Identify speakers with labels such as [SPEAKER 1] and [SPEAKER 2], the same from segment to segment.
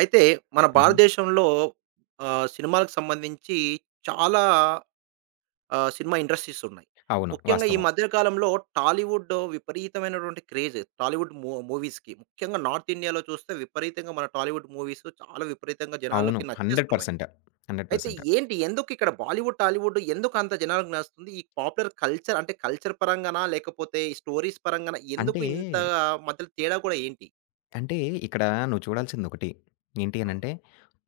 [SPEAKER 1] అయితే మన
[SPEAKER 2] హుహు.
[SPEAKER 1] భారతదేశంలో ఆహ్, సినిమాలకు సంబంధించి చాలా ఆహ్, సినిమా ఇండస్ట్రీస్ ఉన్నాయి.
[SPEAKER 2] అవును.
[SPEAKER 1] ముఖ్యంగా ఈ
[SPEAKER 2] వాస్తవం.
[SPEAKER 1] మధ్య కాలంలో టాలీవుడ్ విపరీతమైనటువంటి క్రేజ్ టాలీవుడ్ ము మూవీస్‌కి. ముఖ్యంగా నార్త్ ఇండియా‌లో చూస్తే విపరీతంగా మన టాలీవుడ్ మూవీస్ చాలా విపరీతంగా
[SPEAKER 2] అవును.
[SPEAKER 1] జనాలకి
[SPEAKER 2] 100%
[SPEAKER 1] నచ్చేస్తున్నాయి.
[SPEAKER 2] పర్సెంట్, 100%
[SPEAKER 1] అయితే
[SPEAKER 2] పర్సెంట్.
[SPEAKER 1] ఏంటి? ఎందుకిక్కడ బాలీవుడ్, టాలీవుడ్ ఎందుకు అంత జనాలకి నచ్చుతుంది? ఈ పాపులర్ కల్చర్ అంటే కల్చర్ పరంగానా లేకపోతే ఈ స్టోరీస్ పరంగానా? ఎందుకు
[SPEAKER 2] అంటే...
[SPEAKER 1] ఇంత మధ్యల తేడా కూడా ఏంటి?
[SPEAKER 2] అంటే ఇక్కడ నువ్వు చూడాల్సిందొకటి. ఏంటి
[SPEAKER 1] అవును.
[SPEAKER 2] అనంటే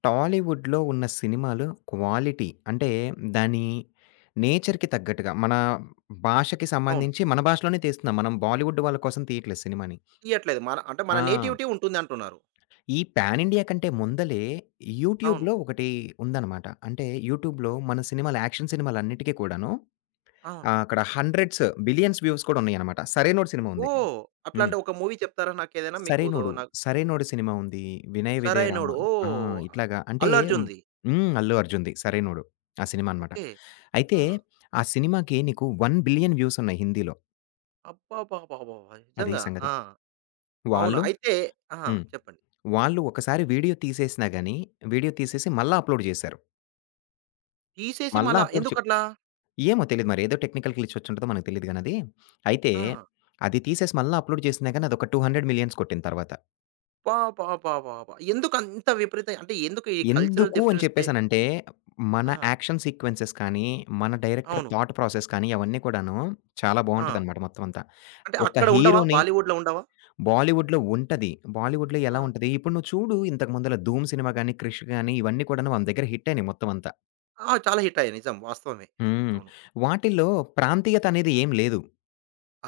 [SPEAKER 2] టాలీవుడ్‌లో ఉన్న సినిమాలు క్వాలిటీ అంటే దాని నేచర్‌కి తగ్గట్టుగా మన భాషకి
[SPEAKER 1] అవును.
[SPEAKER 2] సంబంధించి మన భాషలోనే తీస్తున్నాం. మనం బాలీవుడ్ వాళ్ళ కోసం తీయట్లేదు సినిమా‌ని.
[SPEAKER 1] తియ్యట్లేదు. మన అంటే మన
[SPEAKER 2] ఆ!
[SPEAKER 1] నేటివిటీ ఉంటుందంటున్నారు.
[SPEAKER 2] ప్యాన్ ఇండియా కంటే ముందలే
[SPEAKER 1] అవును.
[SPEAKER 2] యూట్యూబ్‌లో ఒకటి ఉందన్నమాట. అంటే యూట్యూబ్‌లో మన సినిమాలు యాక్షన్ సినిమాలన్నిటికి కూడాను
[SPEAKER 1] అవును.
[SPEAKER 2] ఆహ్, అక్కడ 100స్, 1,00,00,00,000స్ వ్యూస్ కూడా ఉన్నాయన్నమాట. 'సరైనోడు' సినిమా ఉంది.
[SPEAKER 1] ఓహ్!
[SPEAKER 2] హ్మ్.
[SPEAKER 1] అట్లాంటే ఒక మూవీ చెప్తారా? నాకేదైనా మీకు దు
[SPEAKER 2] 'సరైనోడు,
[SPEAKER 1] నాకు
[SPEAKER 2] సరైనోడు' సినిమా ఉంది. 'వినయ విధేయ రామ.'
[SPEAKER 1] 'సరైనోడు.'
[SPEAKER 2] ఆ!
[SPEAKER 1] ఓహ్!
[SPEAKER 2] ఇట్లాగా అంటే
[SPEAKER 1] 'అల్లు అర్జున్‌ది.'
[SPEAKER 2] హ్మ్. అల్లు అర్జున్‌ది 'సరైనోడు.' ఆ సినిమా అన్నమాట.
[SPEAKER 1] ఓకే.
[SPEAKER 2] అయితే
[SPEAKER 1] ఆ!
[SPEAKER 2] ఆ సినిమాకి నీకు 1,00,00,00,000 వ్యూస్ ఉన్నాయి హిందీ‌లో.
[SPEAKER 1] అబ్బబ్బబ్బబ్బబ్బా!
[SPEAKER 2] అదీ
[SPEAKER 1] నిజంగా
[SPEAKER 2] సంగతి.
[SPEAKER 1] ఆ! అవునా!
[SPEAKER 2] వాళ్ళు
[SPEAKER 1] అయితే ఆ!
[SPEAKER 2] హ్మ్.
[SPEAKER 1] చెప్పండి.
[SPEAKER 2] వాళ్ళు ఒకసారి వీడియో తీసేసినా గానీ, వీడియో తీసేసి మళ్ళా అప్‌లోడ్ జేశారు.
[SPEAKER 1] తీసేసి
[SPEAKER 2] మల్లా
[SPEAKER 1] మళ్ళా
[SPEAKER 2] అప్‌లోడ్ చె
[SPEAKER 1] ఎందుకట్లా?
[SPEAKER 2] ఏమో తెలీదు. మరెదో టెక్నికల్ గ్లిచ్ ఒచ్చుంటదో మనకు తెలీదు గానది. అయితే
[SPEAKER 1] ఆ!
[SPEAKER 2] అది తీసేసి మల్లా అప్‌లోడ్ చేసిన గానీ అదొక 200,000,000 కొట్టింది తర్వాత.
[SPEAKER 1] అబ్బబ్బబ్బబ్బబ్బా! ఎందుకంత విపరీతంగా అంటే ఎందుకు ఈ కల్చరల్
[SPEAKER 2] ఎందుకు అని
[SPEAKER 1] డిఫరెన్స్‌దే
[SPEAKER 2] చెప్పేసనంటే మన
[SPEAKER 1] ఆ!
[SPEAKER 2] యాక్షన్ సీక్వెన్సె‌స్ కానీ మన డైరెక్టర్
[SPEAKER 1] అవును.
[SPEAKER 2] థాట్‌ ప్రాసెస్ కానీ అవన్నీ కూడాను చాలా
[SPEAKER 1] ఆ!
[SPEAKER 2] బాగుంటదనమాట మొత్తమంతా.
[SPEAKER 1] అంటే
[SPEAKER 2] ఒక
[SPEAKER 1] అక్కడుండవా?
[SPEAKER 2] హీరో‌ని
[SPEAKER 1] బాలీవుడ్‌లో ఉండవా?
[SPEAKER 2] బాలీవుడ్‌లో ఉంటది. బాలీవుడ్‌లో ఎలా
[SPEAKER 1] ఆ!
[SPEAKER 2] ఉంటది ఇప్పుడు నువ్వు చూడు ఇంతకు ముందుల 'ధూమ్; సినిమా గానీ, 'క్రిష్' గానీ ఇవన్నీ కూడాను మన దగ్గర హిట్టయినియి మొత్తమంతా.
[SPEAKER 1] ఆ! చాలా హిట్టయ్యాయి. నిజం, వాస్తవమే.
[SPEAKER 2] హ్మ్.
[SPEAKER 1] అవును.
[SPEAKER 2] వాటిల్లో ప్రాంతీయత అనేదేం లేదు.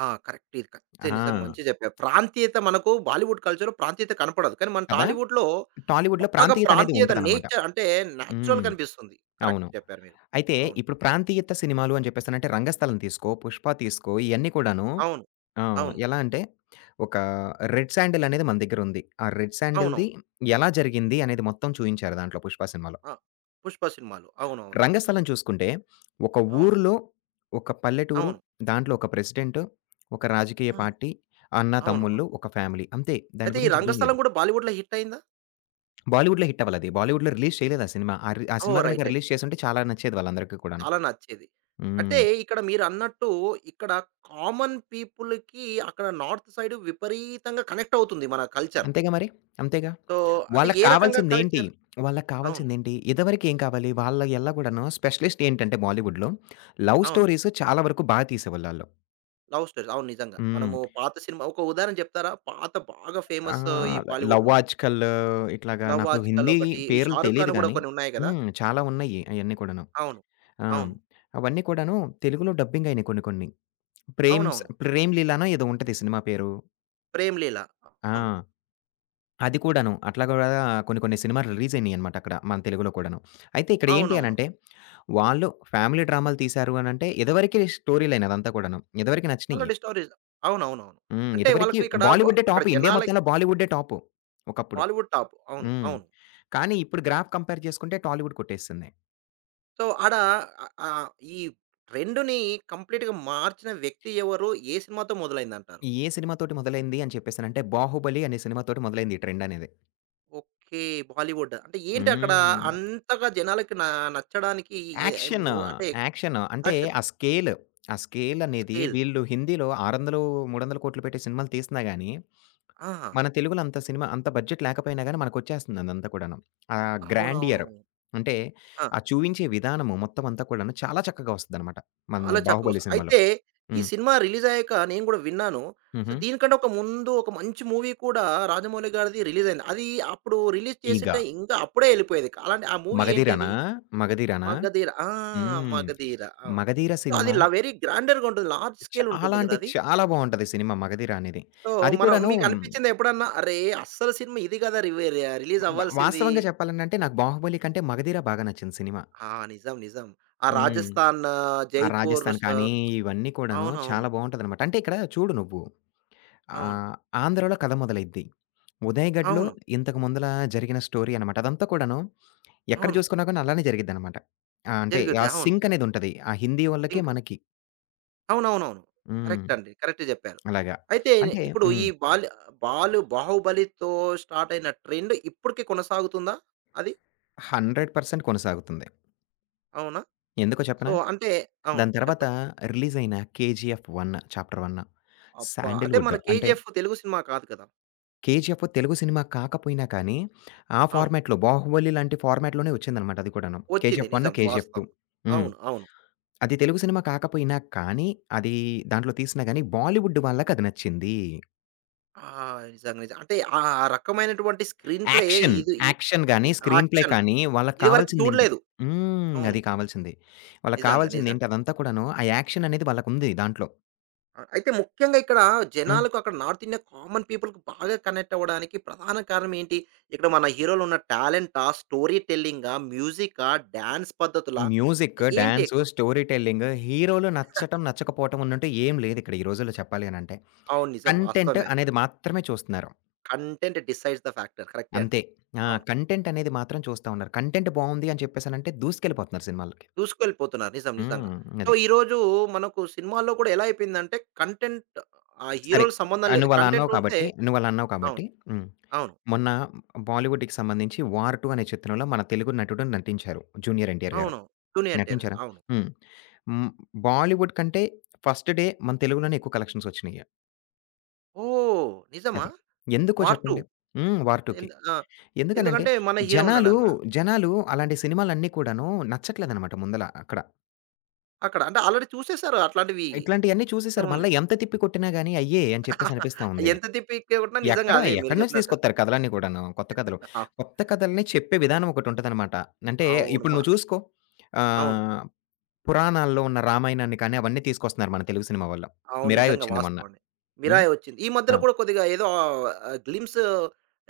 [SPEAKER 1] ఆ! కరెక్టే. కరెక్టే. నిజంగా
[SPEAKER 2] ఆ!
[SPEAKER 1] మంచిగా జెప్పారు. ప్రాంతీయత మనకు బాలీవుడ్ కల్చర్‌లో ప్రాంతీయత కనపడదు. కానీ మన
[SPEAKER 2] కదా!
[SPEAKER 1] టాలీవుడ్‌లో
[SPEAKER 2] టాలీవుడ్‌లో
[SPEAKER 1] బాగా ప్రాంతీయత
[SPEAKER 2] ప్రాంతీయతనేదుంటదనమాట.
[SPEAKER 1] నేచర్ అంటే
[SPEAKER 2] హ్మ్.
[SPEAKER 1] నేచురల్‌గా అనిపిస్తుంది. కరెక్ట్
[SPEAKER 2] అవును.
[SPEAKER 1] జెప్పారు మీరు.
[SPEAKER 2] అయితే
[SPEAKER 1] అవును.
[SPEAKER 2] ఇప్పుడు ప్రాంతీయత సినిమాలు అని చెప్పేసనంటే 'రంగస్థలం' తీసుకో, 'పుష్ప; తీసుకో ఇయన్నీ కూడాను
[SPEAKER 1] అవును.
[SPEAKER 2] ఆహ్,
[SPEAKER 1] అవును.
[SPEAKER 2] ఎలా అంటే ఒకా రెడ్ శాండెలనేది మన దగ్గరుంది. ఆ రెడ్ శాండెల్‌ది
[SPEAKER 1] అవునవును.
[SPEAKER 2] ఎలా జరిగింది? అనేది మొత్తం చూయించారు దాంట్లో 'పుష్ప' సినిమాలో.
[SPEAKER 1] ఆ! 'పుష్ప' సినిమాలో. అవునవునవును.
[SPEAKER 2] 'రంగస్థలం' చూసుకుంటే ఒక
[SPEAKER 1] అవును.
[SPEAKER 2] ఊరిలో, ఒక పల్లెటూరు
[SPEAKER 1] అవును.
[SPEAKER 2] దాంట్లో ఒక ప్రెసిడెంట్, ఒక రాజకీయ
[SPEAKER 1] ఆ!
[SPEAKER 2] పార్టీ, అన్న,
[SPEAKER 1] అవునవును.
[SPEAKER 2] తమ్ముల్లు ఒక ఫ్యామిలీ అంతే. దాని
[SPEAKER 1] అయితే ఈ
[SPEAKER 2] గురించింకేం
[SPEAKER 1] రంగస్థలం
[SPEAKER 2] లేదు.
[SPEAKER 1] గూడా బాలీవుడ్‌లో హిట్టయిందా?
[SPEAKER 2] బాలీవుడ్‌లో హిట్ అవ్వలేదు. అది బాలీవుడ్‌లో రిలీజ్ చేయలేదా సినిమా. ఆ రి
[SPEAKER 1] ఓహ్!
[SPEAKER 2] సినిమా
[SPEAKER 1] రైట్.
[SPEAKER 2] గనుక రిలీజ్
[SPEAKER 1] రైట్.
[SPEAKER 2] చేసుంటే చాలా నచ్చేది వాళ్ళందరికి కూడాను.
[SPEAKER 1] చాలా నచ్చేది. అంటే
[SPEAKER 2] హ్మ్.
[SPEAKER 1] ఇక్కడ మీరన్నట్టు ఇక్కడ కామన్ పీపుల్‌‌కి, అక్కడ నార్త్ సైడ్ విపరీతంగా కనెక్టవుతుంది మన కల్చర్.
[SPEAKER 2] అంతేగా మరి! అంతేగా.
[SPEAKER 1] సో, అంటే
[SPEAKER 2] వాళ్ళకి
[SPEAKER 1] ఏ రకంగా
[SPEAKER 2] కావాల్సిదేం‌టి?
[SPEAKER 1] కల్చర్?
[SPEAKER 2] వాళ్ళకి
[SPEAKER 1] అవును.
[SPEAKER 2] కావాల్సిదేం‌టి? ఇదివరకేం కావాలి? వాళ్ళ ఎల్లా గూడను స్పెషలిస్ట్ ఏంటంటే, బాలీవుడ్‌లో, లవ్
[SPEAKER 1] అవును.
[SPEAKER 2] స్టోరీస్ చాలా వరకు బా తీసేవోళ్ళాళ్ళు.
[SPEAKER 1] Love stories. అవును, నిజంగా.
[SPEAKER 2] హ్మ్.
[SPEAKER 1] మనము పాత సినిమా ఒక ఉదాహరణ చెప్తారా, పాత బాగా ఫేమస్ ఈ
[SPEAKER 2] ఆహ్, ల 'లవ్
[SPEAKER 1] బాలీవుడ్‌లో?
[SPEAKER 2] ఆజ్ కల్' ఇట్లాగా
[SPEAKER 1] 'లవ్
[SPEAKER 2] నాకు
[SPEAKER 1] ఆజ్ కల్'
[SPEAKER 2] హిందీ
[SPEAKER 1] ఒకటి. ఈ
[SPEAKER 2] పేర్లు
[SPEAKER 1] 'షారుఖ్
[SPEAKER 2] తెలీదు
[SPEAKER 1] ఖాన్‌వి గూడా
[SPEAKER 2] గాని
[SPEAKER 1] కొన్నున్నాయి గదా!
[SPEAKER 2] హ్మ్. చాలా ఉన్నాయి అయన్నీ కూడాను.
[SPEAKER 1] అవును.
[SPEAKER 2] ఆ!
[SPEAKER 1] అవును.
[SPEAKER 2] అవన్నీ కూడాను తెలుగులో డబ్బింగ్ అయినాయి కొన్ని కొన్ని. ప్రేమ్స్
[SPEAKER 1] అవునవును.
[SPEAKER 2] 'ప్రేమ్‌లీలనో' ఏదో ఉంటది సినిమా పేరు.
[SPEAKER 1] 'ప్రేమ్‌లీల.'
[SPEAKER 2] ఆ!
[SPEAKER 1] హ్మ్.
[SPEAKER 2] అది కూడాను. అట్లాగ కూడా కొన్ని కొన్ని సినిమాలు రిలీజ్ అయినాయన్నమాటక్కడ మన తెలుగులో కూడాను. అయితే ఇక్కడ ఏంటి
[SPEAKER 1] అవునవును.
[SPEAKER 2] అనంటే వాళ్ళు, ఫ్యామిలీ డ్రామలు తీసారు అనంటే, ఇదివరకే స్టోరీ లైన్ అదంతా కూడాను. ఇదివరికి నచ్చినయి.
[SPEAKER 1] ఆల్రెడీ స్టోరీస్, అవునవునవును.
[SPEAKER 2] హ్మ్.
[SPEAKER 1] అంటే
[SPEAKER 2] ఇదివరకి
[SPEAKER 1] వాళ్ళకు ఇక్కడ బ
[SPEAKER 2] బాలీవుడ్డే
[SPEAKER 1] అక్కడ
[SPEAKER 2] టాపు. ఇండియా
[SPEAKER 1] జనాలకి
[SPEAKER 2] మొత్తంలో బాలీవుడ్డే టాపు ఒకప్పుడు.
[SPEAKER 1] బాలీవుడ్ టాప్. అవును.
[SPEAKER 2] హ్మ్.
[SPEAKER 1] అవును.
[SPEAKER 2] కానీ, ఇప్పుడు గ్రాఫ్ కంపేర్ జేసుకుంటే టాలీవుడ్ కొట్టేసింది.
[SPEAKER 1] సో, ఆడా ఆహ్, ఈ ట్రెండ్‌ని కంప్లీట్‌గా మార్చిన వ్యక్తి ఎవరు? ఏ సినిమాతో మొదలైందంటారు?
[SPEAKER 2] ఏ సినిమా తోటి మొదలైంది అని చెప్పేసనంటే 'బాహుబలి' అనే సినిమా తోటి మొదలైంది ఈ ట్రెండనేది.
[SPEAKER 1] ఓకే. బాలీవుడ్. అంటే, ఏంటక్కడ
[SPEAKER 2] హ్మ్.
[SPEAKER 1] అంతగా జనాలకి నా నచ్చడానికి ఏ
[SPEAKER 2] యాక్షన్.
[SPEAKER 1] మో అంటే
[SPEAKER 2] యాక్షన్. అంటే
[SPEAKER 1] యాక్షన్?
[SPEAKER 2] ఆ స్కేల్ ఆ స్కేలనేది
[SPEAKER 1] స్కేల్.
[SPEAKER 2] వీళ్ళు హిందీలో 600, 300,00,00,000 పెట్టి సినిమాలు తీసినా గానీ,
[SPEAKER 1] ఆహా!
[SPEAKER 2] మన తెలుగులో అంత సినిమా అంత బడ్జెట్ లేకపోయినా గానీ మనకొచ్చేస్తంది అదంతా కూడాను. ఆహ్,
[SPEAKER 1] అవునవును.
[SPEAKER 2] గ్రాండియర్ అంటే
[SPEAKER 1] ఆ!
[SPEAKER 2] ఆ చూయించే విధానము మొత్తం అంతా కూడాను చాలా చక్కగా ఒస్తదనమాట మనది
[SPEAKER 1] చాలా
[SPEAKER 2] బాహుబలి
[SPEAKER 1] చక్కగొస్త
[SPEAKER 2] సినిమాలో.
[SPEAKER 1] అయితే ఈ
[SPEAKER 2] హ్మ్.
[SPEAKER 1] సినిమా రిలీజయ్యాక నేను గూడా విన్నాను. సో,
[SPEAKER 2] హుహు.
[SPEAKER 1] దీనికన్నా ఒక ముందు ఒక మంచి మూవీ కూడా రాజమౌళి గారిది రిలీజయింది. అదీ అప్పుడు రిలీజ్ చేసుంటే
[SPEAKER 2] 'ఈగ.'
[SPEAKER 1] ఇంకా అప్పుడే ఎళ్ళిపోయేది. అలాంటి ఆ మూవీ
[SPEAKER 2] మగధీరనా?
[SPEAKER 1] ఏంటది?
[SPEAKER 2] మగధీరనా?
[SPEAKER 1] 'మగధీర' ఆ!
[SPEAKER 2] హ్మ్.
[SPEAKER 1] 'మగధీర'. అవును.
[SPEAKER 2] మగధీర సినిమా...
[SPEAKER 1] అదిల వెరీ గ్రాండర్‌గుంటది. లార్జ్
[SPEAKER 2] చాలా
[SPEAKER 1] స్కేలుంటుంది గద
[SPEAKER 2] అంటే
[SPEAKER 1] అది.
[SPEAKER 2] చాలా బావుంటది సినిమా మగధీర అనేది.
[SPEAKER 1] సో,
[SPEAKER 2] అది
[SPEAKER 1] మనం
[SPEAKER 2] కూడానూ
[SPEAKER 1] మీకనిపిచిందా ఎప్పుడన్నా? అరే! అస్సలు సినిమా ఇది గదా! రివీరీ
[SPEAKER 2] బ
[SPEAKER 1] రిలీజవ్వాల్సింది.
[SPEAKER 2] వాస్తవంగా చెప్పాలనంటే నాకు 'బాహుబలి' కంటే మగధీర బాగా నచ్చింది సినిమా.
[SPEAKER 1] ఆ! నిజం. నిజం. ఆ
[SPEAKER 2] హ్మ్.
[SPEAKER 1] రాజస్థాన్,
[SPEAKER 2] ఆ రాజస్థాన్
[SPEAKER 1] జైపూరుసు
[SPEAKER 2] కానీ, ఇవన్నీ కూడాను
[SPEAKER 1] అవునవును.
[SPEAKER 2] చాలా బావుంటాదన్నమాట. అంటే, ఇక్కడ చూడు నువ్వు
[SPEAKER 1] అవును.
[SPEAKER 2] ఆహ్, ఆంధ్రలో కథ మొదలైద్ది. ఉదయ్ ఘడ్‌లో
[SPEAKER 1] అవును.
[SPEAKER 2] ఇంతకు ముందులా జరిగిన స్టోరీ అనమాట. అదంతా కూడాను ఎక్కడ
[SPEAKER 1] అవును.
[SPEAKER 2] జూసుకున్న గానీ అలానే జరిగిద్దనమాట. ఆహ్, అంటే ఆ
[SPEAKER 1] జరుగుద్ది అవును.
[SPEAKER 2] సింకనేదుంటది ఆ హిందీ ఓళ్ళకి
[SPEAKER 1] సింక్.
[SPEAKER 2] మనకి.
[SPEAKER 1] అవునవునవును.
[SPEAKER 2] హ్మ్.
[SPEAKER 1] కరెక్ట్ అండి. కరెక్ట్ జెప్పారు.
[SPEAKER 2] అలాగా
[SPEAKER 1] అయితే నె
[SPEAKER 2] అంటే
[SPEAKER 1] ఇప్పుడు ఈ
[SPEAKER 2] హ్మ్.
[SPEAKER 1] బాల్ బాలు బాహుబలితో స్టార్టయిన ట్రెండ్ ఇప్పటికి కొనసాగుతుందా అది?
[SPEAKER 2] 100% కొనసాగుతుంది.
[SPEAKER 1] అవునా?
[SPEAKER 2] ఎందుకో
[SPEAKER 1] సో,
[SPEAKER 2] చెప్పనా?
[SPEAKER 1] అంటే అవును.
[SPEAKER 2] దాని తర్వాత
[SPEAKER 1] చెప్పండి.
[SPEAKER 2] రిలీజయిన 'కేజీఎఫ్ 1' చాప్టర్ 1,
[SPEAKER 1] అబ్బా! అంటే
[SPEAKER 2] శాండల్‌వుడ్
[SPEAKER 1] మన
[SPEAKER 2] అంటే
[SPEAKER 1] 'కేజీఎఫ్' తెలుగు సినిమా కాదు కదా!
[SPEAKER 2] 'కేజీఎఫ్' తెలుగు సినిమా కాకపోయినా కానీ, ఆ
[SPEAKER 1] అవును.
[SPEAKER 2] ఫార్మాట్‌లో 'బాహుబలి' లాంటి ఫార్మాట్‌లోనే వచ్చిందన్నమాట అది కూడాను.
[SPEAKER 1] ఒచ్చింది
[SPEAKER 2] 'కేజీఎఫ్ 1',
[SPEAKER 1] నిజం.
[SPEAKER 2] 'కేజీఎఫ్
[SPEAKER 1] వాస్తవం.
[SPEAKER 2] 2' హ్మ్.
[SPEAKER 1] అవును. అవును.
[SPEAKER 2] అది తెలుగు సినిమా కాకపోయినా కానీ, అది దాంట్లో తీసినా గాని, బాలీవుడ్ వాళ్ళకది నచ్చింది.
[SPEAKER 1] ఆ! నిజంగా నిజంగా. అంటే ఆ! రకమైనటువంటి స్క్రీన్ ప్లే
[SPEAKER 2] యాక్షన్,
[SPEAKER 1] ఇది ఇ
[SPEAKER 2] యాక్షన్ గాని, స్క్రీన్ ప్లే
[SPEAKER 1] యాక్షన్
[SPEAKER 2] కానీ, వాళ్ళకి
[SPEAKER 1] ఇది వరకు
[SPEAKER 2] కావాల్సిందేంటి
[SPEAKER 1] చూడలేదు.
[SPEAKER 2] హ్మ్.
[SPEAKER 1] అవును.
[SPEAKER 2] అది కావాల్సింది. వాళ్ళకి
[SPEAKER 1] నిజంగా. నిజంగా.
[SPEAKER 2] కావాల్సిందేంటి? అదంతా కూడాను ఆ యాక్షననేది వాళ్ళకుంది దాంట్లో.
[SPEAKER 1] అ అయితే ముఖ్యంగా ఇక్కడ
[SPEAKER 2] హ్మ్.
[SPEAKER 1] జనాలకు, అక్కడ నార్త్ ఇండియా కామన్ పీపుల్‌కి బాగా కనెక్టవ్వడానికి ప్రధాన కారణమేంటి? ఇక్కడ మన హీరోలు ఉన్న టాలెంటా, స్టోరీ టెల్లింగా, మ్యూజికా, డాన్స్ పద్ధతులా
[SPEAKER 2] మ్యూజిక్,
[SPEAKER 1] ఏంటి
[SPEAKER 2] డాన్సు,
[SPEAKER 1] ఎక్కువ?
[SPEAKER 2] స్టోరీ టెల్లింగ్, హీరోలు నచ్చడం, నచ్చకపోవటమన్నట్టు ఏమి లేదిక్కడ ఈ రోజుల్లో చెప్పాలని అంటే,
[SPEAKER 1] అవును. నిజం.
[SPEAKER 2] కంటెంట్
[SPEAKER 1] వాస్తవమే అది.
[SPEAKER 2] అనేది మాత్రమే చూస్తున్నారు.
[SPEAKER 1] Content decides the factor. కరెక్టే అండి.
[SPEAKER 2] అంతే. ఆ!
[SPEAKER 1] అవును.
[SPEAKER 2] కంటెంటనేది మాత్రం చూస్తా ఉన్నారు. కంటెంట్ బావుంది అని చెప్పేసనంటే దూసుకెళ్ళిపోతున్నారు సినిమాలకి.
[SPEAKER 1] దూసుకెళ్ళిపోతున్నారు. నిజం నిజంగా.
[SPEAKER 2] హ్మ్.
[SPEAKER 1] సో,
[SPEAKER 2] అది.
[SPEAKER 1] ఈరోజూ మనకు సినిమాల్లో కూడా ఎలా అయిపోయిందంటే కంటెంట్ ఆ
[SPEAKER 2] సరే.
[SPEAKER 1] హీరోలకి సంబంధం లేదు.
[SPEAKER 2] నువ్వలా
[SPEAKER 1] కంటెంట్
[SPEAKER 2] అన్నావు
[SPEAKER 1] ఉంటే
[SPEAKER 2] కాబట్టి, నువ్వలా అన్నావు
[SPEAKER 1] అవును.
[SPEAKER 2] కాబట్టి, హ్మ్.
[SPEAKER 1] అవును.
[SPEAKER 2] మొన్న బాలీవుడ్‌కి సంబంధించి 'వార్ 2' అనే చిత్రంలో మన తెలుగు నటుడు నటించారు 'జూనియర్ ఎన్‌టి‌ఆర్' గారు.
[SPEAKER 1] అవును. 'జూనియర్ ఎన్‌టిఆర్' గారు.
[SPEAKER 2] నటించారా?
[SPEAKER 1] అవును.
[SPEAKER 2] హ్మ్. హ్మ్. బాలీవుడ్ కంటే ఫస్ట్ డే మన తెలుగులోనే ఎక్కువ కలెక్షన్సొచ్చినియి.
[SPEAKER 1] ఓహ్! నిజమా?
[SPEAKER 2] అది. ఎందుకో
[SPEAKER 1] వార్ 2?
[SPEAKER 2] చెప్పండి. హ్మ్. 'వార్ 2కి'.
[SPEAKER 1] ఎందు ఆ!
[SPEAKER 2] ఎందుకనంటే
[SPEAKER 1] ఎందుకంటే మన హీరో
[SPEAKER 2] జనాలు
[SPEAKER 1] ఉన్నాడనా?
[SPEAKER 2] జనాలు అలాంటి సినిమాలన్నీ కూడాను నచ్చట్లేదనమాట ముందల అక్కడ.
[SPEAKER 1] అక్కడ. అంటే ఆల్రెడీ చూసేసారు అట్లాంటివి.
[SPEAKER 2] ఇట్లాంటియన్నీ చూసేసారు.
[SPEAKER 1] ఏముంది?
[SPEAKER 2] మళ్ళా ఎంత తిప్పి కొట్టిన గానీ అయ్యే అని చెప్పేసి అనిపిస్తా ఉంది.
[SPEAKER 1] ఎంత తిప్పి హిట్టే గొట్టినా నిజంగా
[SPEAKER 2] ఎక్కడా?
[SPEAKER 1] అవే మీరు
[SPEAKER 2] ఎక్కడి నుంచి
[SPEAKER 1] జెప్పినట్టు.
[SPEAKER 2] తీసుకొత్తారు కథలన్నీ కూడాను కొత్త కథలు.
[SPEAKER 1] అవును.
[SPEAKER 2] కొత్త కథల్ని చెప్పే విధానం ఒకటుంటదనమాట. అంటే ఇప్పుడు
[SPEAKER 1] అవుడ్మా
[SPEAKER 2] నువ్వు చూసుకో.
[SPEAKER 1] అవును.
[SPEAKER 2] ఆహ్, పురాణాల్లో ఉన్న రామాయణాన్ని కానీ, అవన్నీ తీసుకొస్తున్నారు మన తెలుగు సినిమా వళ్ళు.
[SPEAKER 1] అవును. నిజంగా
[SPEAKER 2] మిరాయొచ్చింది మొన్న.
[SPEAKER 1] వాస్తవండి.
[SPEAKER 2] హ్మ్.
[SPEAKER 1] మిరాయొచ్చింది. ఈ
[SPEAKER 2] ఆ!
[SPEAKER 1] మధ్యలో కూడా కొద్దిగా ఏదో ఆహ్, గ్లింప్స్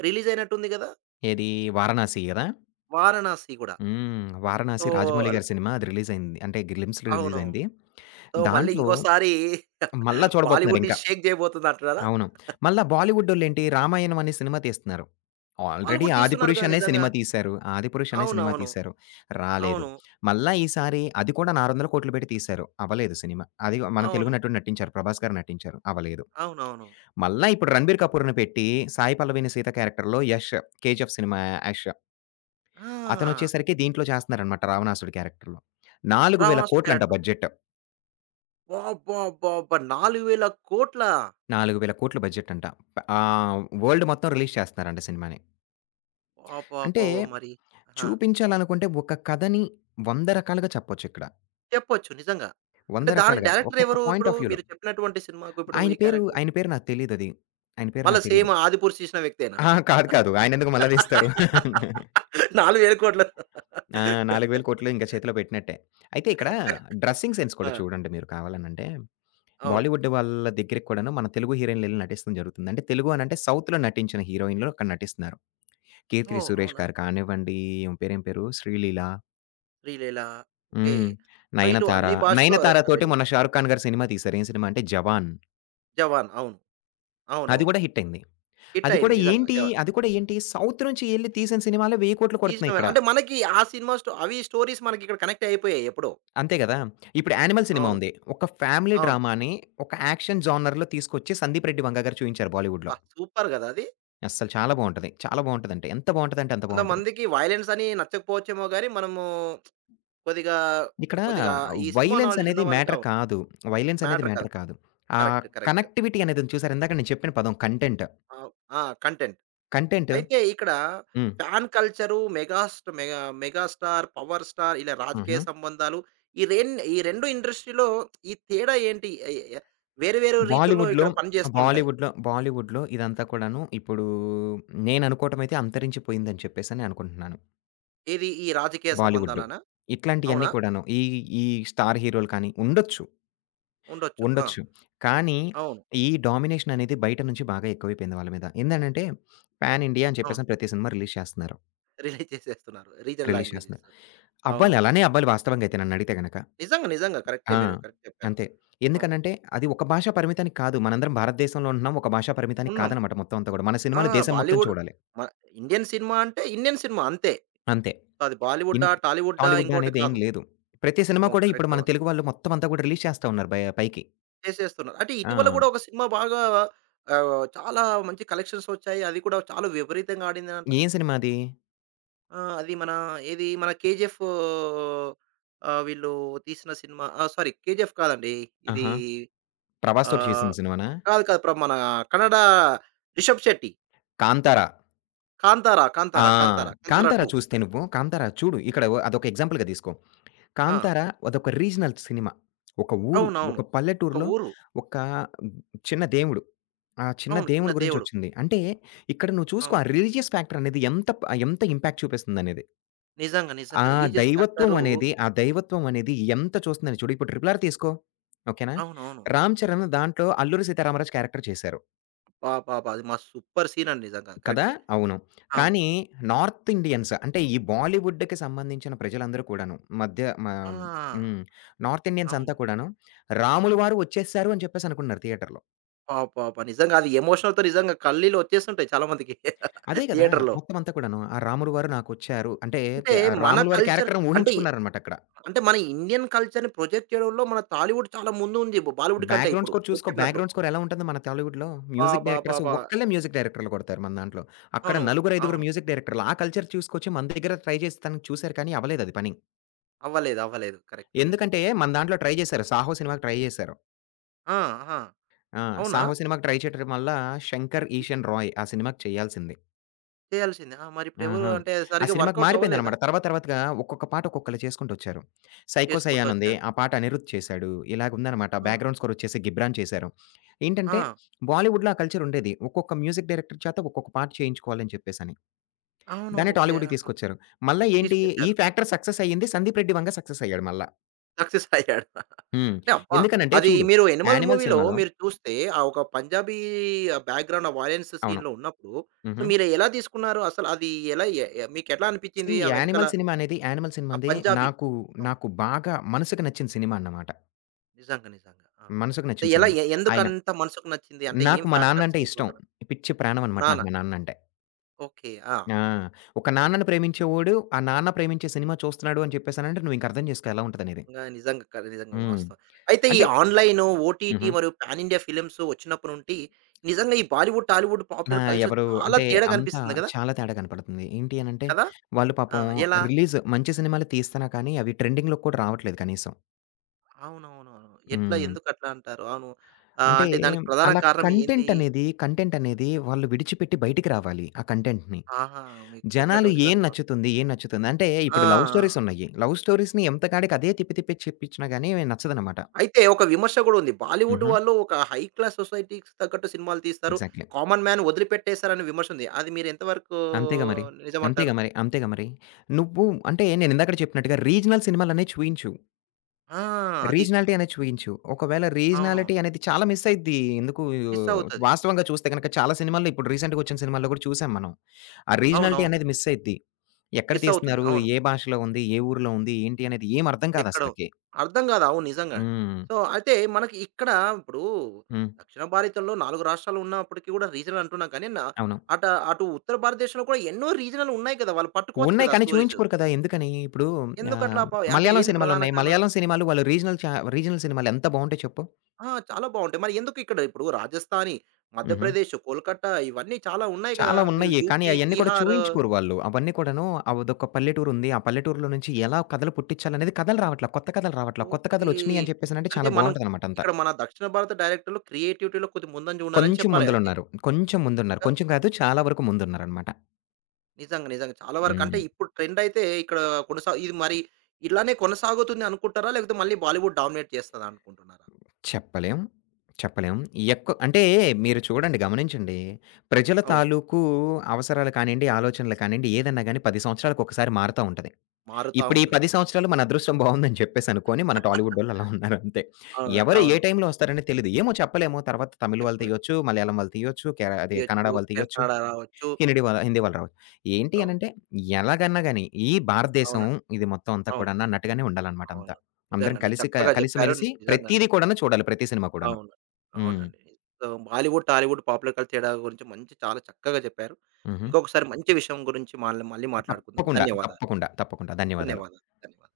[SPEAKER 1] రిలీజయినట్టుంది గదా!
[SPEAKER 2] ఏది వారణాసి గదా?
[SPEAKER 1] వారణాసి గూడా.
[SPEAKER 2] హ్మ్. వారణాసి రాజమౌళి
[SPEAKER 1] సో
[SPEAKER 2] గారి సినిమా అది రిలీజయింది. అంటే గ్లిమ్స్‌లో రిలీజ్
[SPEAKER 1] అవునవును.
[SPEAKER 2] అయింది.
[SPEAKER 1] సో, మళ్ళీ
[SPEAKER 2] దాంట్లో
[SPEAKER 1] ఇంకోసారి
[SPEAKER 2] మళ్ళా చూడబోతున్నారింకా
[SPEAKER 1] బాలీవుడ్‌నిషేక్ చేయబోతుందంటున్నారా?
[SPEAKER 2] అవును. మళ్ళా బాలీవుడ్డొళ్ళేంటి రామాయణం అనే సినిమా తీస్తున్నారు.
[SPEAKER 1] వాళ్ళు
[SPEAKER 2] ఆల్రెడీ
[SPEAKER 1] కూడా తీస్తున్నారు
[SPEAKER 2] 'ఆదిపురుష్'
[SPEAKER 1] కదా
[SPEAKER 2] అనే
[SPEAKER 1] నిజంగా!
[SPEAKER 2] సినిమా తీశారు. 'ఆదిపురుష్' అనే సినిమా
[SPEAKER 1] అవునవును.
[SPEAKER 2] తీశారు. రాలేదు.
[SPEAKER 1] అవును.
[SPEAKER 2] మళ్ళా ఈసారి అది కూడా 6000000000 పెట్టి తీసారు. అవ్వలేదు సినిమా. అది మన తెలుగు
[SPEAKER 1] అవును.
[SPEAKER 2] నటుడు నటించారు 'ప్రభాస్' గారు నటించారు అవ్వలేదు.
[SPEAKER 1] అవునవును.
[SPEAKER 2] మల్ల ఇప్పుడు 'రణబీర్ కపూర్‌ని' పెట్టి 'సాయి పల్లవిని' 'సీత' క్యారెక్టర్‌లో 'యష్ కేజీఎఫ్' సినిమా యష్.
[SPEAKER 1] ఆ!
[SPEAKER 2] అతనొచ్చేసరికి దీంట్లో చేస్తున్నారన్నమాట రావణాసురుడి క్యారెక్టర్‌లో నాలుగు వేల
[SPEAKER 1] రావణాసురుడు
[SPEAKER 2] కోట్లంట
[SPEAKER 1] క్యారెక్టరు.
[SPEAKER 2] బడ్జెట్.
[SPEAKER 1] అబ్బబ్బబ్బా! 40000000000!
[SPEAKER 2] 40000000000 బడ్జెటంట. ఆహ్, వరల్డ్ మొత్తం రిలీజ్ చేస్తున్నారంట సినిమాని.
[SPEAKER 1] అబ్బబ్బ!
[SPEAKER 2] అంటే
[SPEAKER 1] ఓహ్! మరి ఆ!
[SPEAKER 2] చూపించాలనుకుంటే ఒక కథని వంద రకాలుగా చెప్పొచ్చిక్కడ.
[SPEAKER 1] చెప్పొచ్చు నిజంగా!
[SPEAKER 2] వంద
[SPEAKER 1] అంటే దానికి
[SPEAKER 2] రకాలుగా
[SPEAKER 1] డైరెక్టరు
[SPEAKER 2] ఒక్కొక్క
[SPEAKER 1] ఎవరు
[SPEAKER 2] పాయింట్
[SPEAKER 1] ఇప్పుడు?
[SPEAKER 2] అఫ్ వ్యూలో.
[SPEAKER 1] మీరు చెప్పినటువంటి సినిమాకు ఇప్పుడు
[SPEAKER 2] ఆయన
[SPEAKER 1] ఈ
[SPEAKER 2] పేరు
[SPEAKER 1] క్యారెక్టర్?
[SPEAKER 2] ఆయన పేరు నాకు తెలీదది ఆయన పేరు
[SPEAKER 1] మళ్ళా
[SPEAKER 2] నాకు
[SPEAKER 1] సేమ్
[SPEAKER 2] తెలీదు.
[SPEAKER 1] 'ఆదిపురుష్' తీసిన వ్యక్తేనా?
[SPEAKER 2] ఆ! కాదు కాదు. ఆయనెందుకు మల్లా తీస్తారు?
[SPEAKER 1] 40000000000.
[SPEAKER 2] ఆ! 40000000000 ఇంకా చేతిలో పెట్టినట్టే. అయితే ఇక్కడ డ్రెసింగ్ సెన్స్ కూడా
[SPEAKER 1] ఆ!
[SPEAKER 2] చూడండి మీరు కావాలనంటే,
[SPEAKER 1] అవును.
[SPEAKER 2] బాలీవుడ్ వాళ్ళ దగ్గరకి కూడాను మన తెలుగు హీరోయిన్‌లెళ్లి నటిస్తం జరుగుతుంది. అంటే తెలుగు వాళ్ళంటే సౌత్‌లో నటించిన హీరోయిన్లు అక్కడ నటిస్తున్నారు. 'కీర్తి
[SPEAKER 1] ఓహ్!
[SPEAKER 2] సురేష్'
[SPEAKER 1] అవునా?
[SPEAKER 2] గారు కానివ్వండి ఈమె పేరేం పేరు 'శ్రీలీల'.
[SPEAKER 1] 'శ్రీలీల' ఓకే.
[SPEAKER 2] హ్మ్.
[SPEAKER 1] సో, ఇటు
[SPEAKER 2] 'నయనతార.'
[SPEAKER 1] అన్ని భాషలో రె
[SPEAKER 2] 'నయనతార'
[SPEAKER 1] రెం
[SPEAKER 2] తోటి మొన్న 'షారుక్ ఖాన్' గారు సినిమా తీశారు. ఏం సినిమా అంటే 'జవాన్.'
[SPEAKER 1] 'జవాన్.' అవును.
[SPEAKER 2] అది
[SPEAKER 1] అవునవును.
[SPEAKER 2] గూడా హిట్ అయింది.
[SPEAKER 1] హిట్
[SPEAKER 2] అది
[SPEAKER 1] అయింది.
[SPEAKER 2] కూడా
[SPEAKER 1] నిజంగా.
[SPEAKER 2] ఏంటి,
[SPEAKER 1] జవా
[SPEAKER 2] అది కూడా ఏంటి, సౌత్ నుంచి ఎళ్ళి తీసిన సినిమాలో 10,00,00,00,000
[SPEAKER 1] తీసినవే
[SPEAKER 2] కొడుతున్నాయిక్కడ.
[SPEAKER 1] అంటే మనకి ఆ సినిమా స్టో అవి స్టోరీస్ మనకిక్కడ కనెక్ట్ అయిపోయాయి ఎప్పుడో.
[SPEAKER 2] అంతే గదా! ఇప్పుడు 'యానిమల్' సినిమా
[SPEAKER 1] అవును.
[SPEAKER 2] ఉంది. ఒక ఫ్యామిలీ
[SPEAKER 1] అవును.
[SPEAKER 2] డ్రామా‌ని ఒక యాక్షన్ జోనర్‌లో తీసుకొచ్చి, 'సందీప్ రెడ్డి వంగ' గారు చూయించారు
[SPEAKER 1] అబ్బా!
[SPEAKER 2] బాలీవుడ్‌‌‌‌‌లో.
[SPEAKER 1] సూపర్ గదా! అది.
[SPEAKER 2] అస్సలు చాలా బావుంటది. చాలా బావుంటది అంటే ఎంత బావుంటదంటే, అంత బావుంటది.
[SPEAKER 1] కొంమందికి వయలెన్స్ అని నచ్చకపోవచ్చేమో గాని, మనము కొద్దిగా,
[SPEAKER 2] ఇక్కడ
[SPEAKER 1] కొద్దిగా ఈ సినిమా
[SPEAKER 2] వయలెన్స్
[SPEAKER 1] నా‌లెడ్జ్
[SPEAKER 2] అనేది
[SPEAKER 1] ఉన్నవాళ్ళకి
[SPEAKER 2] మ్యాటర్
[SPEAKER 1] అవును.
[SPEAKER 2] కాదు. వయలెన్స్ అనేది
[SPEAKER 1] మ్యాటర్ కాదు.
[SPEAKER 2] మ్యాటర్ కాదు. ఆ!
[SPEAKER 1] కరెక్టు. కరెక్టు.
[SPEAKER 2] కనెక్టివిటీ అనేదుందిచూసారా! ఇందాక నేను చెప్పిన పదం కంటెంట్...
[SPEAKER 1] అవ్ ఆ! కంటెంట్.
[SPEAKER 2] కంటెంట్.
[SPEAKER 1] అయితే ఇక్కడ
[SPEAKER 2] హ్మ్.
[SPEAKER 1] ఫ్యాను కల్చరు, మెగాస్ట్ ఆహ్, మెగా మెగాస్టార్, పవర్ స్టార్ ఇలా రాజకీయ
[SPEAKER 2] హుహు.
[SPEAKER 1] సంబంధాలు, ఈ రెన్ ఈ 2 ఇండస్ట్రీ‌లో ఈ తేడా ఏంటి? ఎ ఎ వేరు వేరు రీతుల్లో
[SPEAKER 2] బాలీవుడ్‌‌‌‌‌లో
[SPEAKER 1] ఇక్కడ
[SPEAKER 2] ఆహ్,
[SPEAKER 1] పనిజేస్తుంటాయి.
[SPEAKER 2] బాలీవుడ్‌‌‌‌‌లో, బాలీవుడ్‌‌‌‌‌లో ఇదంతా కూడాను ఇప్పుడు, నేననుకోవటం అయితే అంతరించి పోయిందని చెప్పేసనే అనుకుంటున్నాను.
[SPEAKER 1] ఏది ఈ రాజకీయ
[SPEAKER 2] బాలీవుడ్డు.
[SPEAKER 1] సంబంధాలనా?
[SPEAKER 2] ఇట్లాంటియన్నీ
[SPEAKER 1] అవునా?
[SPEAKER 2] కూడాను, ఈ ఈ స్టార్ హీరోలు కానీ ఉండొచ్చు...
[SPEAKER 1] ఉండొచ్చు. ఆ!
[SPEAKER 2] ఉండొచ్చు. కానీ,
[SPEAKER 1] అవును.
[SPEAKER 2] ఈ డామినేషన్ అనేది బయట నుంచి బాగా ఎక్కువైపోయింది వాళ్ళ మీద. ఏందనంటే, ప్యాన్ ఇండియా అని
[SPEAKER 1] అవును.
[SPEAKER 2] చెప్పేసని ప్రతి సినిమా రిలీజ్ చేస్తున్నారు.
[SPEAKER 1] రిలీజ్ జేసేస్తున్నారు రీజనల్
[SPEAKER 2] రిలీజ్
[SPEAKER 1] లాంగ్వేజెస్.
[SPEAKER 2] జేస్తన్నారు.
[SPEAKER 1] అవును.
[SPEAKER 2] అవ్వాలి. అలానే అవాల్లి. వాస్తవంగయితే నన్నడిగితే గనక.
[SPEAKER 1] నిజంగా. నిజంగా. కరెక్టే.
[SPEAKER 2] ఆ!
[SPEAKER 1] మీరు కరెక్ట్ చెప్పారు.
[SPEAKER 2] అంతే.
[SPEAKER 1] అవును.
[SPEAKER 2] ఎందుకనంటే అది ఒక భాషా పరిమితానికి కాదు. మనందరం భారతదేశంలో ఉంటున్నాం. ఒక భాషా పరిమితానికి
[SPEAKER 1] ఉన్నం.
[SPEAKER 2] కాదనమాట మొత్తం అంతా గూడా, మన సినిమాలు
[SPEAKER 1] ఆహ్,
[SPEAKER 2] దేశం మొత్తం
[SPEAKER 1] బాలీవుడ్
[SPEAKER 2] చూడాలి.
[SPEAKER 1] మా ఇండియన్ సినిమా అంటే ఇండియన్ సినిమా అంతే.
[SPEAKER 2] అంతే.
[SPEAKER 1] సో, అది బాలీవుడ్డా,
[SPEAKER 2] ఇన్ది
[SPEAKER 1] టాలీవుడ్డా,
[SPEAKER 2] టాలీవుడ్డా
[SPEAKER 1] ఇంకోటా
[SPEAKER 2] అనేది ఏం
[SPEAKER 1] కాదు.
[SPEAKER 2] లేదు. ప్రతి సినిమా
[SPEAKER 1] అవును.
[SPEAKER 2] కూడా ఇప్పుడు
[SPEAKER 1] కరెక్టో.
[SPEAKER 2] మన తెలుగు వాళ్ళు మొత్తం అంతా గూడా రిలీజ్ చేస్తా ఉన్నారు బయా పైకి.
[SPEAKER 1] చేసేస్తున్నారు. అంటే ఇటీవల
[SPEAKER 2] ఆ!
[SPEAKER 1] గూడా ఒక సినిమా బాగా ఆహ్, చాలా మంచి కలెక్షన్స్ ఒచ్చాయి. అది కూడా చాలా విపరీతంగా ఆడిందాంట.
[SPEAKER 2] ఏం సినిమా అది?
[SPEAKER 1] ఆ! అది మన ఏది మన 'కేజీఎఫ్' ఆహ్, వీళ్ళు తీసిన సినిమా ఆ! సారీ 'కేజీఎఫ్' కాదండి. ఇదీ
[SPEAKER 2] ఆహా! 'ప్రభాస్‌' తోటి
[SPEAKER 1] ఆహ్,
[SPEAKER 2] చేసింది సినిమా‌నా?
[SPEAKER 1] కాదు కాదు. ప్ర మన కన్నడ 'రిషభ్ శెట్టి'.
[SPEAKER 2] 'కాంతార'.
[SPEAKER 1] 'కాంతారా',
[SPEAKER 2] ఆ!
[SPEAKER 1] 'కాంతారా', 'కాంతారా'. 'కాంతారా
[SPEAKER 2] 'కాంతారా'
[SPEAKER 1] 2'.
[SPEAKER 2] చూస్తే నువ్వు 'కాంతారా' చూడు. ఇక్కడ ఒ అదొక ఎగ్జాంపుల్‌గా దీసుకో.
[SPEAKER 1] ఆ!
[SPEAKER 2] 'కాంతారా' అదొక రీజనల్ సినిమా. ఒక ఊరు,
[SPEAKER 1] అవునవును.
[SPEAKER 2] ఒక
[SPEAKER 1] ఒక
[SPEAKER 2] పల్లెటూరులో
[SPEAKER 1] ఊరు.
[SPEAKER 2] ఒకా బ్ చిన్న దేవుడు, ఆ చిన్న
[SPEAKER 1] అవును. చిన్న
[SPEAKER 2] దేవుడు
[SPEAKER 1] దేవుడు.
[SPEAKER 2] గురించొచ్చింది. అంటే ఇక్కడ నువ్వు చూసుకో
[SPEAKER 1] అవును.
[SPEAKER 2] ఆ రిలిజియస్ ఫ్యాక్టర్ అనేది ఎంత ప్ ఆ! ఎంత ఇంపాక్ట్ చూపిస్తందనేది.
[SPEAKER 1] నిజంగా.
[SPEAKER 2] ఆ
[SPEAKER 1] నిజంగా. రిలిజియస్
[SPEAKER 2] దైవత్వం
[SPEAKER 1] ఫ్యాక్టరూ
[SPEAKER 2] అనేది, ఆ దైవత్వం అనేది ఎంత చూస్తుందని చూడు, ఇప్పుడు 'ట్రిపుల్ ఆర్' తీసుకో ఓకేనా!
[SPEAKER 1] అవునవును.
[SPEAKER 2] 'రామ్ చరణ్' దాంట్లో 'అల్లూరి సీతారామరాజు' క్యారెక్టర్ చేశారు.
[SPEAKER 1] అబ్బబ్బాబా! అది మస్తు, సూపర్ సీనండి! నిజంగా.
[SPEAKER 2] కదా!
[SPEAKER 1] కరెక్టే.
[SPEAKER 2] అవును.
[SPEAKER 1] అవును.
[SPEAKER 2] కానీ, నార్త్ ఇండియన్స్ అంటే, ఈ బాలీవుడ్డుకి సంబంధించిన ప్రజలందరూ కూడాను మధ్య మ
[SPEAKER 1] ఆ!
[SPEAKER 2] హ్మ్. నార్త్ ఇండియన్స్ అంతా
[SPEAKER 1] అవును.
[SPEAKER 2] కూడాను, రాములవారు ఒచ్చేసారు అని చెప్పేసి అనుకున్నారు థియేటర్‌లో.
[SPEAKER 1] అబ్బబ్బాబా! నిజంగా అది ఎమోషనతో నిజంగా కన్నీళ్ళు ఒచ్చేస్తుంటాయి, చాలా మందికి
[SPEAKER 2] అదే గదా!
[SPEAKER 1] థియేటర్‌లో.
[SPEAKER 2] మొత్తమంతా కూడాను. ఆ రాములవారు నాకొచ్చారు. అంటే
[SPEAKER 1] అంటే,
[SPEAKER 2] తె ఆ
[SPEAKER 1] మన
[SPEAKER 2] రాములవారి
[SPEAKER 1] కల్చర్
[SPEAKER 2] క్యారెక్టర్‌
[SPEAKER 1] అంటే, ఇ
[SPEAKER 2] ఊహించుకున్నారనమాట అక్కడ.
[SPEAKER 1] అంటే మన ఇండియన్ కల్చర్‌ని ప్రొజెక్ట్ చేయడంలో, మన టాలీవుడ్ చాలా ముందుంది. బా బాలీవుడ్ కంటే,
[SPEAKER 2] బ్యాక్‌గ్రౌండ్‌
[SPEAKER 1] ఇప్పుడు
[SPEAKER 2] స్కోర్
[SPEAKER 1] మీరు
[SPEAKER 2] చూసుకో,
[SPEAKER 1] చెప్పినట్లు.
[SPEAKER 2] బ్యాక్‌గ్రౌండ్‌ స్కోరెలా ఉంటంది మన టాలీవుడ్‌లో? మ్యూజిక్ డైరెక్టర్సు
[SPEAKER 1] అబ్బబ్బాబా!
[SPEAKER 2] ఒక్కల్లె మ్యూజిక్ డైరెక్టర్లు కొడతారు మన దాంట్లో. అక్కడ
[SPEAKER 1] అవును.
[SPEAKER 2] నలుగురైదుగురు
[SPEAKER 1] అవును.
[SPEAKER 2] మ్యూజిక్ డైరెక్టర్లు. ఆ కల్చర్ చూసుకొచ్చి, మన దగ్గర ట్రై జేస్తానికి చూశారు కానీ, అవ్వలేదది పని.
[SPEAKER 1] అవ్వలేదు. అవ్వలేదు. కరెక్టే. మీరు
[SPEAKER 2] ఎందుకంటే,
[SPEAKER 1] జెప్పారు.
[SPEAKER 2] మన దాంట్లో ట్రై జేసారు, 'సాహో' సినిమాకి ట్రై జేసారు.
[SPEAKER 1] ఆ! ఆహా!
[SPEAKER 2] ఆహ!
[SPEAKER 1] అవునా?
[SPEAKER 2] 'సాహో' సినిమాకి ట్రై చేయటం మల్ల 'శంకర్ ఈషన్ రాయ్' ఆ సినిమాకి చేయాల్సింది.
[SPEAKER 1] చేయాల్సిందే. ఆ! మరిప్పుడెవరు
[SPEAKER 2] ఆహా!
[SPEAKER 1] అంటే,
[SPEAKER 2] ఆ
[SPEAKER 1] సరిగ్గా
[SPEAKER 2] సినిమాకి
[SPEAKER 1] వర్కౌట్ అవ్వలేదా?
[SPEAKER 2] మారిపోయిందన్నమాట. తరవాత తరవాతగా ఒక్కొక్క పాట, ఒక్కొక్కలు చేసుకుంటొచ్చారు. 'సైకో సై' అనుంది,
[SPEAKER 1] చేసుకుంటొచ్చారు.
[SPEAKER 2] ఆ పాట 'అనిరుద్' చేసాడు ఇలాగుందనమాట.
[SPEAKER 1] ఆ!
[SPEAKER 2] బ్యాక్‌గ్రౌండ్‌ స్కోరొచ్చేసి 'గిబ్రాన్' చేశారు. ఏంటంటే,
[SPEAKER 1] ఆ!
[SPEAKER 2] బాలీవుడ్‌లో ఆ కల్చరుండేది. ఒక్కొక్క మ్యూజిక్ డైరెక్టర్ చేత, ఒక్కొక్క పాట చేయించుకోవాలని చెప్పేసని.
[SPEAKER 1] అవును.
[SPEAKER 2] దాన్నే
[SPEAKER 1] ఓకే.
[SPEAKER 2] టాలీవుడ్‌కి
[SPEAKER 1] ఆహా!
[SPEAKER 2] తీసుకొచ్చారు. మళ్ళా ఏంటి? ఈ
[SPEAKER 1] తీసుకొచ్చారు.
[SPEAKER 2] ఫ్యాక్టర్ సక్సెస్సయింది, 'సందీప్ రెడ్డి వంగా' సక్సెస్ అయ్యాడు మళ్ళా.
[SPEAKER 1] సక్సెస్ అయ్యాడు.
[SPEAKER 2] హ్మ్.
[SPEAKER 1] అంటే అబ్బా!
[SPEAKER 2] ఎందుకనంటే
[SPEAKER 1] అది
[SPEAKER 2] చూడు
[SPEAKER 1] మీరు 'యానిమల్'
[SPEAKER 2] 'యానిమల్'
[SPEAKER 1] మూవీ‌లో
[SPEAKER 2] సినిమాలో
[SPEAKER 1] మీరు చూస్తే ఆ ఒక పంజాబీ బ్యాక్‌గ్రౌండ్ ఆ వయొలెన్స్
[SPEAKER 2] అవును.
[SPEAKER 1] సీన్‌లో ఉన్నప్పుడు సో
[SPEAKER 2] హుహు.
[SPEAKER 1] మీరు ఎలా దీసుకున్నారు? అసలు అది ఎలా ఎ ఎ మీకెట్లా
[SPEAKER 2] సీ
[SPEAKER 1] అనిపిచ్చింది ఆ వెనకాల?
[SPEAKER 2] 'యానిమల్' సినిమా అనేది 'యానిమల్'
[SPEAKER 1] ఆ
[SPEAKER 2] సినిమాది
[SPEAKER 1] పంజాబీ.
[SPEAKER 2] నాకు,
[SPEAKER 1] అవును.
[SPEAKER 2] నాకు బాగా మనసుకు నచ్చిన సినిమా అన్నమాట.
[SPEAKER 1] నిజంగా. నిజంగా. ఆ!
[SPEAKER 2] మనసుకి
[SPEAKER 1] అంటే
[SPEAKER 2] నచ్చిన
[SPEAKER 1] ఎలా
[SPEAKER 2] సినిమా.
[SPEAKER 1] ఎ
[SPEAKER 2] ఆయన
[SPEAKER 1] ఎందుకంత మనసుకు నచ్చింది అంటే
[SPEAKER 2] నాకు
[SPEAKER 1] ఏం
[SPEAKER 2] మా
[SPEAKER 1] ఫ్యాక్టర్స్
[SPEAKER 2] నాన్నంటే
[SPEAKER 1] మీకు
[SPEAKER 2] ఇష్టం.
[SPEAKER 1] అక్కడ?
[SPEAKER 2] పిచ్చి ప్రాణం అనమాట
[SPEAKER 1] నాన్న
[SPEAKER 2] నాకు మా నాన్నంటే.
[SPEAKER 1] ఓకె. ఆ!
[SPEAKER 2] ఆ! ఒక నాన్నని ప్రేమించేవోడు ఆ నాన్న ప్రేమించే సినిమా చూస్తున్నాడు అని చెప్పేసనంటే నువ్వింక అర్థం చేసుకో ఎలా ఉంటదనేది.
[SPEAKER 1] ఇంగా నిజంగా కానీ నిజంగా
[SPEAKER 2] హ్మ్.
[SPEAKER 1] వాస్తవం. అయితే ఈ
[SPEAKER 2] అంటే
[SPEAKER 1] ఆన్‌లైను, ఓటీటీ
[SPEAKER 2] హుహు.
[SPEAKER 1] మరియు పాన్ ఇండియా ఫిల్మ్స్ ఒచ్చినప్పటి నుంటి నిజంగా ఈ బాలీవుడ్, టాలీవుడ్
[SPEAKER 2] నా
[SPEAKER 1] పాపులర్ కల్చర్
[SPEAKER 2] ఎవరు
[SPEAKER 1] చాలా
[SPEAKER 2] అంటే
[SPEAKER 1] తేడా
[SPEAKER 2] అంతా
[SPEAKER 1] కనిపిస్తుంది గదా!
[SPEAKER 2] చాలా తేడా కనపడతుంది. ఏంటి అనంటే
[SPEAKER 1] కదా!
[SPEAKER 2] వాళ్ళు
[SPEAKER 1] ఆ!
[SPEAKER 2] పాపం
[SPEAKER 1] ఎలా?
[SPEAKER 2] రిలీజ్ మంచి సినిమాలే తీస్తన్నా కానీ, అవి ట్రెండింగ్‌లోకి కూడా రావట్లేదు కనీసం.
[SPEAKER 1] అవునవునవును. ఎట్లా?
[SPEAKER 2] హ్మ్.
[SPEAKER 1] ఎందుకట్లా అంటారు? అవును. ఆహ్,
[SPEAKER 2] అంటే
[SPEAKER 1] అంటే దానికి ప్రధాన
[SPEAKER 2] అలా
[SPEAKER 1] కారణం ఏందీ?
[SPEAKER 2] కంటెంట్ అనేది, కంటెంట్ అనేది వాళ్ళు విడిచిపెట్టి బయటికి రావాలి ఆ కంటెంట్‌‌‌‌‌ని.
[SPEAKER 1] ఆహా! మీరు చెప్పినట్టు
[SPEAKER 2] జనాలు ఏం
[SPEAKER 1] నిజంగా
[SPEAKER 2] నచ్చుతుంది? ఏం నచ్చుతుంది? అంటే ఇప్పుడు లవ్
[SPEAKER 1] ఆ!
[SPEAKER 2] స్టోరీసున్నయి. లవ్ స్టోరీస్‌‌ని ఎంత కాడికి అదే తిప్పి తిప్పి చెప్పిచ్చిన గాని నచ్చదనమాట.
[SPEAKER 1] అయితే ఒక విమర్శ గూడా ఉంది. బాలీవుడ్
[SPEAKER 2] హుహు.
[SPEAKER 1] వాళ్ళు ఒక హై క్లాస్ సొసైటీ‌‌‌‌‌‌‌‌కి తగ్గట్టు సినిమాలు తీస్తారు.
[SPEAKER 2] ఎగ్జాక్ట్‌‌‌‌‌‌లీ.
[SPEAKER 1] కామన్ మ్యాన్ వదిలిపెట్టేశారని విమర్శుంది. అది మీరు ఎంతవరకు
[SPEAKER 2] అంతేగా మరి!
[SPEAKER 1] నిజమంటారు?
[SPEAKER 2] అంతేగా మరి! అంతేగా మరి! నువ్వు అంటే నేనిందాకడ చెప్పినట్టుగా, రీజనల్ సినిమాలనేయి చూయించు.
[SPEAKER 1] ఆ! అది.
[SPEAKER 2] రీజనాలిటీ అనే చూయించు. ఒకవేళ
[SPEAKER 1] అవునవును.
[SPEAKER 2] రీజినాలిటీ అనేది చాలా మిస్సయిద్ది. ఎందుకు?
[SPEAKER 1] మిస్సవుతది.
[SPEAKER 2] వాస్తవంగా చూస్తే గనుక చాలా సినిమాల్లో ఇప్పుడు రీసెంట్‌‌‌‌‌‌‌‌గా ఒచ్చిన సినిమాల్లో గూడా చూసాం మనం. ఆ రీజనాలిటీ
[SPEAKER 1] అవునవును.
[SPEAKER 2] అనేది మిస్సయిద్ది. ఎక్కడ
[SPEAKER 1] మిస్సవుతుంది.
[SPEAKER 2] తీస్తున్నారు?
[SPEAKER 1] అవును.
[SPEAKER 2] ఏ భాషలో ఉంది? ఏ ఊర్లో ఉంది? ఏంటి అనేది ఏమర్థం కాదు
[SPEAKER 1] ఎక్కడో,
[SPEAKER 2] అసలకి.
[SPEAKER 1] అర్థం గాదు అవును నిజంగా.
[SPEAKER 2] హ్మ్.
[SPEAKER 1] సో అయితే మనకి ఇక్కడ ఇప్పుడు
[SPEAKER 2] హ్మ్.
[SPEAKER 1] దక్షిణ భారతంలో 4 రాష్ట్రాలు ఉన్నప్పటికి గూడా రీజనంటున్నాం గాని,
[SPEAKER 2] అవును.
[SPEAKER 1] అట అటు ఉత్తర భారతదేశంలో కూడా ఎన్నో రీజనల్‌ ఉన్నాయి గదా! వాళ్ళు పట్టుకోవచ్చు
[SPEAKER 2] ఉన్నాయి.
[SPEAKER 1] గదా!
[SPEAKER 2] కానీ
[SPEAKER 1] స్టోరీస్.
[SPEAKER 2] చూయించుకోరు కదా! ఎందుకని? ఇప్పుడు
[SPEAKER 1] ఎందుకట్లా
[SPEAKER 2] ఆహ్,
[SPEAKER 1] పా అంటే
[SPEAKER 2] మలయాళం
[SPEAKER 1] ఏంది ప్రధాన
[SPEAKER 2] సినిమాలున్నాయి.
[SPEAKER 1] కారణం?
[SPEAKER 2] మలయాళం సినిమాలు వాళ్ళు రీజనల్ చా రీజనల్ సినిమాలు ఎంత బావుంటాయి చెప్పు.
[SPEAKER 1] ఆ! చాలా బావుంటాయి. మరి ఎందుకు ఇక్కడ ఇప్పుడు రాజస్థానీ,
[SPEAKER 2] హుహు.
[SPEAKER 1] మధ్యప్రదేశ్, కోల్‌కట్టా ఇవన్నీ చాలా ఉన్నాయి గదా!
[SPEAKER 2] చాలా
[SPEAKER 1] యు
[SPEAKER 2] ఉన్నాయి.
[SPEAKER 1] యూ
[SPEAKER 2] కానీ
[SPEAKER 1] పీ,
[SPEAKER 2] అయన్నీ కూడా
[SPEAKER 1] బీహార్.
[SPEAKER 2] చూయించుకోరు వాళ్ళు. అవన్నీ కూడాను అదొక పల్లెటూరుంది. ఆ పల్లెటూరులో నుంచి ఎలా కథలు పుట్టిచ్చాలనేది కథలు రావట్లా. కొత్త కథలు రావట్లా. కొత్త
[SPEAKER 1] ఓకే.
[SPEAKER 2] కథలొచ్చినయి అని చెప్పేసనంటే
[SPEAKER 1] అంటే
[SPEAKER 2] చాలా
[SPEAKER 1] మనం
[SPEAKER 2] బావుంటదనమాటంతా.
[SPEAKER 1] ఇక్కడ మన దక్షిణ భారత డైరెక్టర్లు క్రియేటివిటీ‌లో కొద్దిగా ముందంజ ఉన్నారని అని
[SPEAKER 2] కొంచెం
[SPEAKER 1] చెప్పాలి అయితే.
[SPEAKER 2] ముందలున్నారు. కొంచెం ముందున్నారు
[SPEAKER 1] ఆ!
[SPEAKER 2] కొంచెం గాదు చాలా వరకు ముందున్నారనమాట.
[SPEAKER 1] నిజంగా. నిజంగా. చాలా వరకు అంటే
[SPEAKER 2] హ్మ్.
[SPEAKER 1] ఇప్పుడు ట్రెండయితే ఇక్కడ కొనసాగు ఇది మరి ఇలానే కొనసాగుతుంది అనుకుంటారా? లేకపోతే మళ్ళీ బాలీవుడ్ డామినేట్ చేస్తదనుకుంటున్నారా?
[SPEAKER 2] చెప్పలేం. చెప్పలేం. ఎక్ అంటే మీరు చూడండి, గమనించండి. ప్రజల
[SPEAKER 1] అవును.
[SPEAKER 2] తాలూకు అవసరాలు కానియండి, ఆలోచనలు కానియండి, ఏదన్నా గాని పది సంవత్సరాలకొకసారి మారతా ఉంటది.
[SPEAKER 1] మారుతా
[SPEAKER 2] ఇప్పుడు ఈ
[SPEAKER 1] ఉంటుంది.
[SPEAKER 2] 10 సంవత్సరాలు మన అదృష్టం బావుందని చెప్పేసనుకోని మన టాలీవుడ్డోళ్ళు అలా ఉన్నారంతే.
[SPEAKER 1] అవును.
[SPEAKER 2] ఎవరు ఏ
[SPEAKER 1] అవును.
[SPEAKER 2] టైంలో వస్తారనేది తెలీదు ఏమో చెప్పలేము తరువాత తమిళ్ వాళ్ళు
[SPEAKER 1] చెప్పలేం.
[SPEAKER 2] తీయొచ్చు, మలయాళం వాళ్ళు తీయొచ్చు, కేర అది కన్నడ
[SPEAKER 1] ఎటూ
[SPEAKER 2] వాళ్ళు తీయొచ్చు.
[SPEAKER 1] ఎక్కడ రావచ్చు?
[SPEAKER 2] హినడివా హిందీవాల రావచ్చు. ఏంటి
[SPEAKER 1] రావచ్చు.
[SPEAKER 2] అనంటే ఎలాగన్నా గాని ఈ భారత దేశం
[SPEAKER 1] అవునండి.
[SPEAKER 2] ఇది మొత్తం అంతా
[SPEAKER 1] అవును.
[SPEAKER 2] కూడాను అన్నట్టుగానే
[SPEAKER 1] అవును.
[SPEAKER 2] ఉండాలనమాటంతా. అందరం
[SPEAKER 1] నిజంగా అండి!
[SPEAKER 2] కలిసి క
[SPEAKER 1] చక్కగా
[SPEAKER 2] కలిసి,
[SPEAKER 1] చెప్పారు
[SPEAKER 2] మెలిసి
[SPEAKER 1] ని నిజంగా.
[SPEAKER 2] ప్రతీది కూడాను చూడాలి ప్రతి సినిమా కూడాను.
[SPEAKER 1] అవును.
[SPEAKER 2] హ్మ్.
[SPEAKER 1] అవునండి. సో బాలీవుడ్, టాలీవుడ్ పాపులర్ కల్చడ తేడా గురించి మంచి చాలా చక్కగా జెప్పారు.
[SPEAKER 2] హుహు.
[SPEAKER 1] ఇంకొకసారి మంచి విషయం గురించి మళ్ళ మళ్ళీ మాట్లాడుకుందాం.
[SPEAKER 2] తప్పకుండా.
[SPEAKER 1] ధన్యవాదాలు.
[SPEAKER 2] తప్పకుండా. తప్పకుండా. ధన్యవాదాలు.
[SPEAKER 1] ధన్యవాదాలు. ధన్యవాదాలు.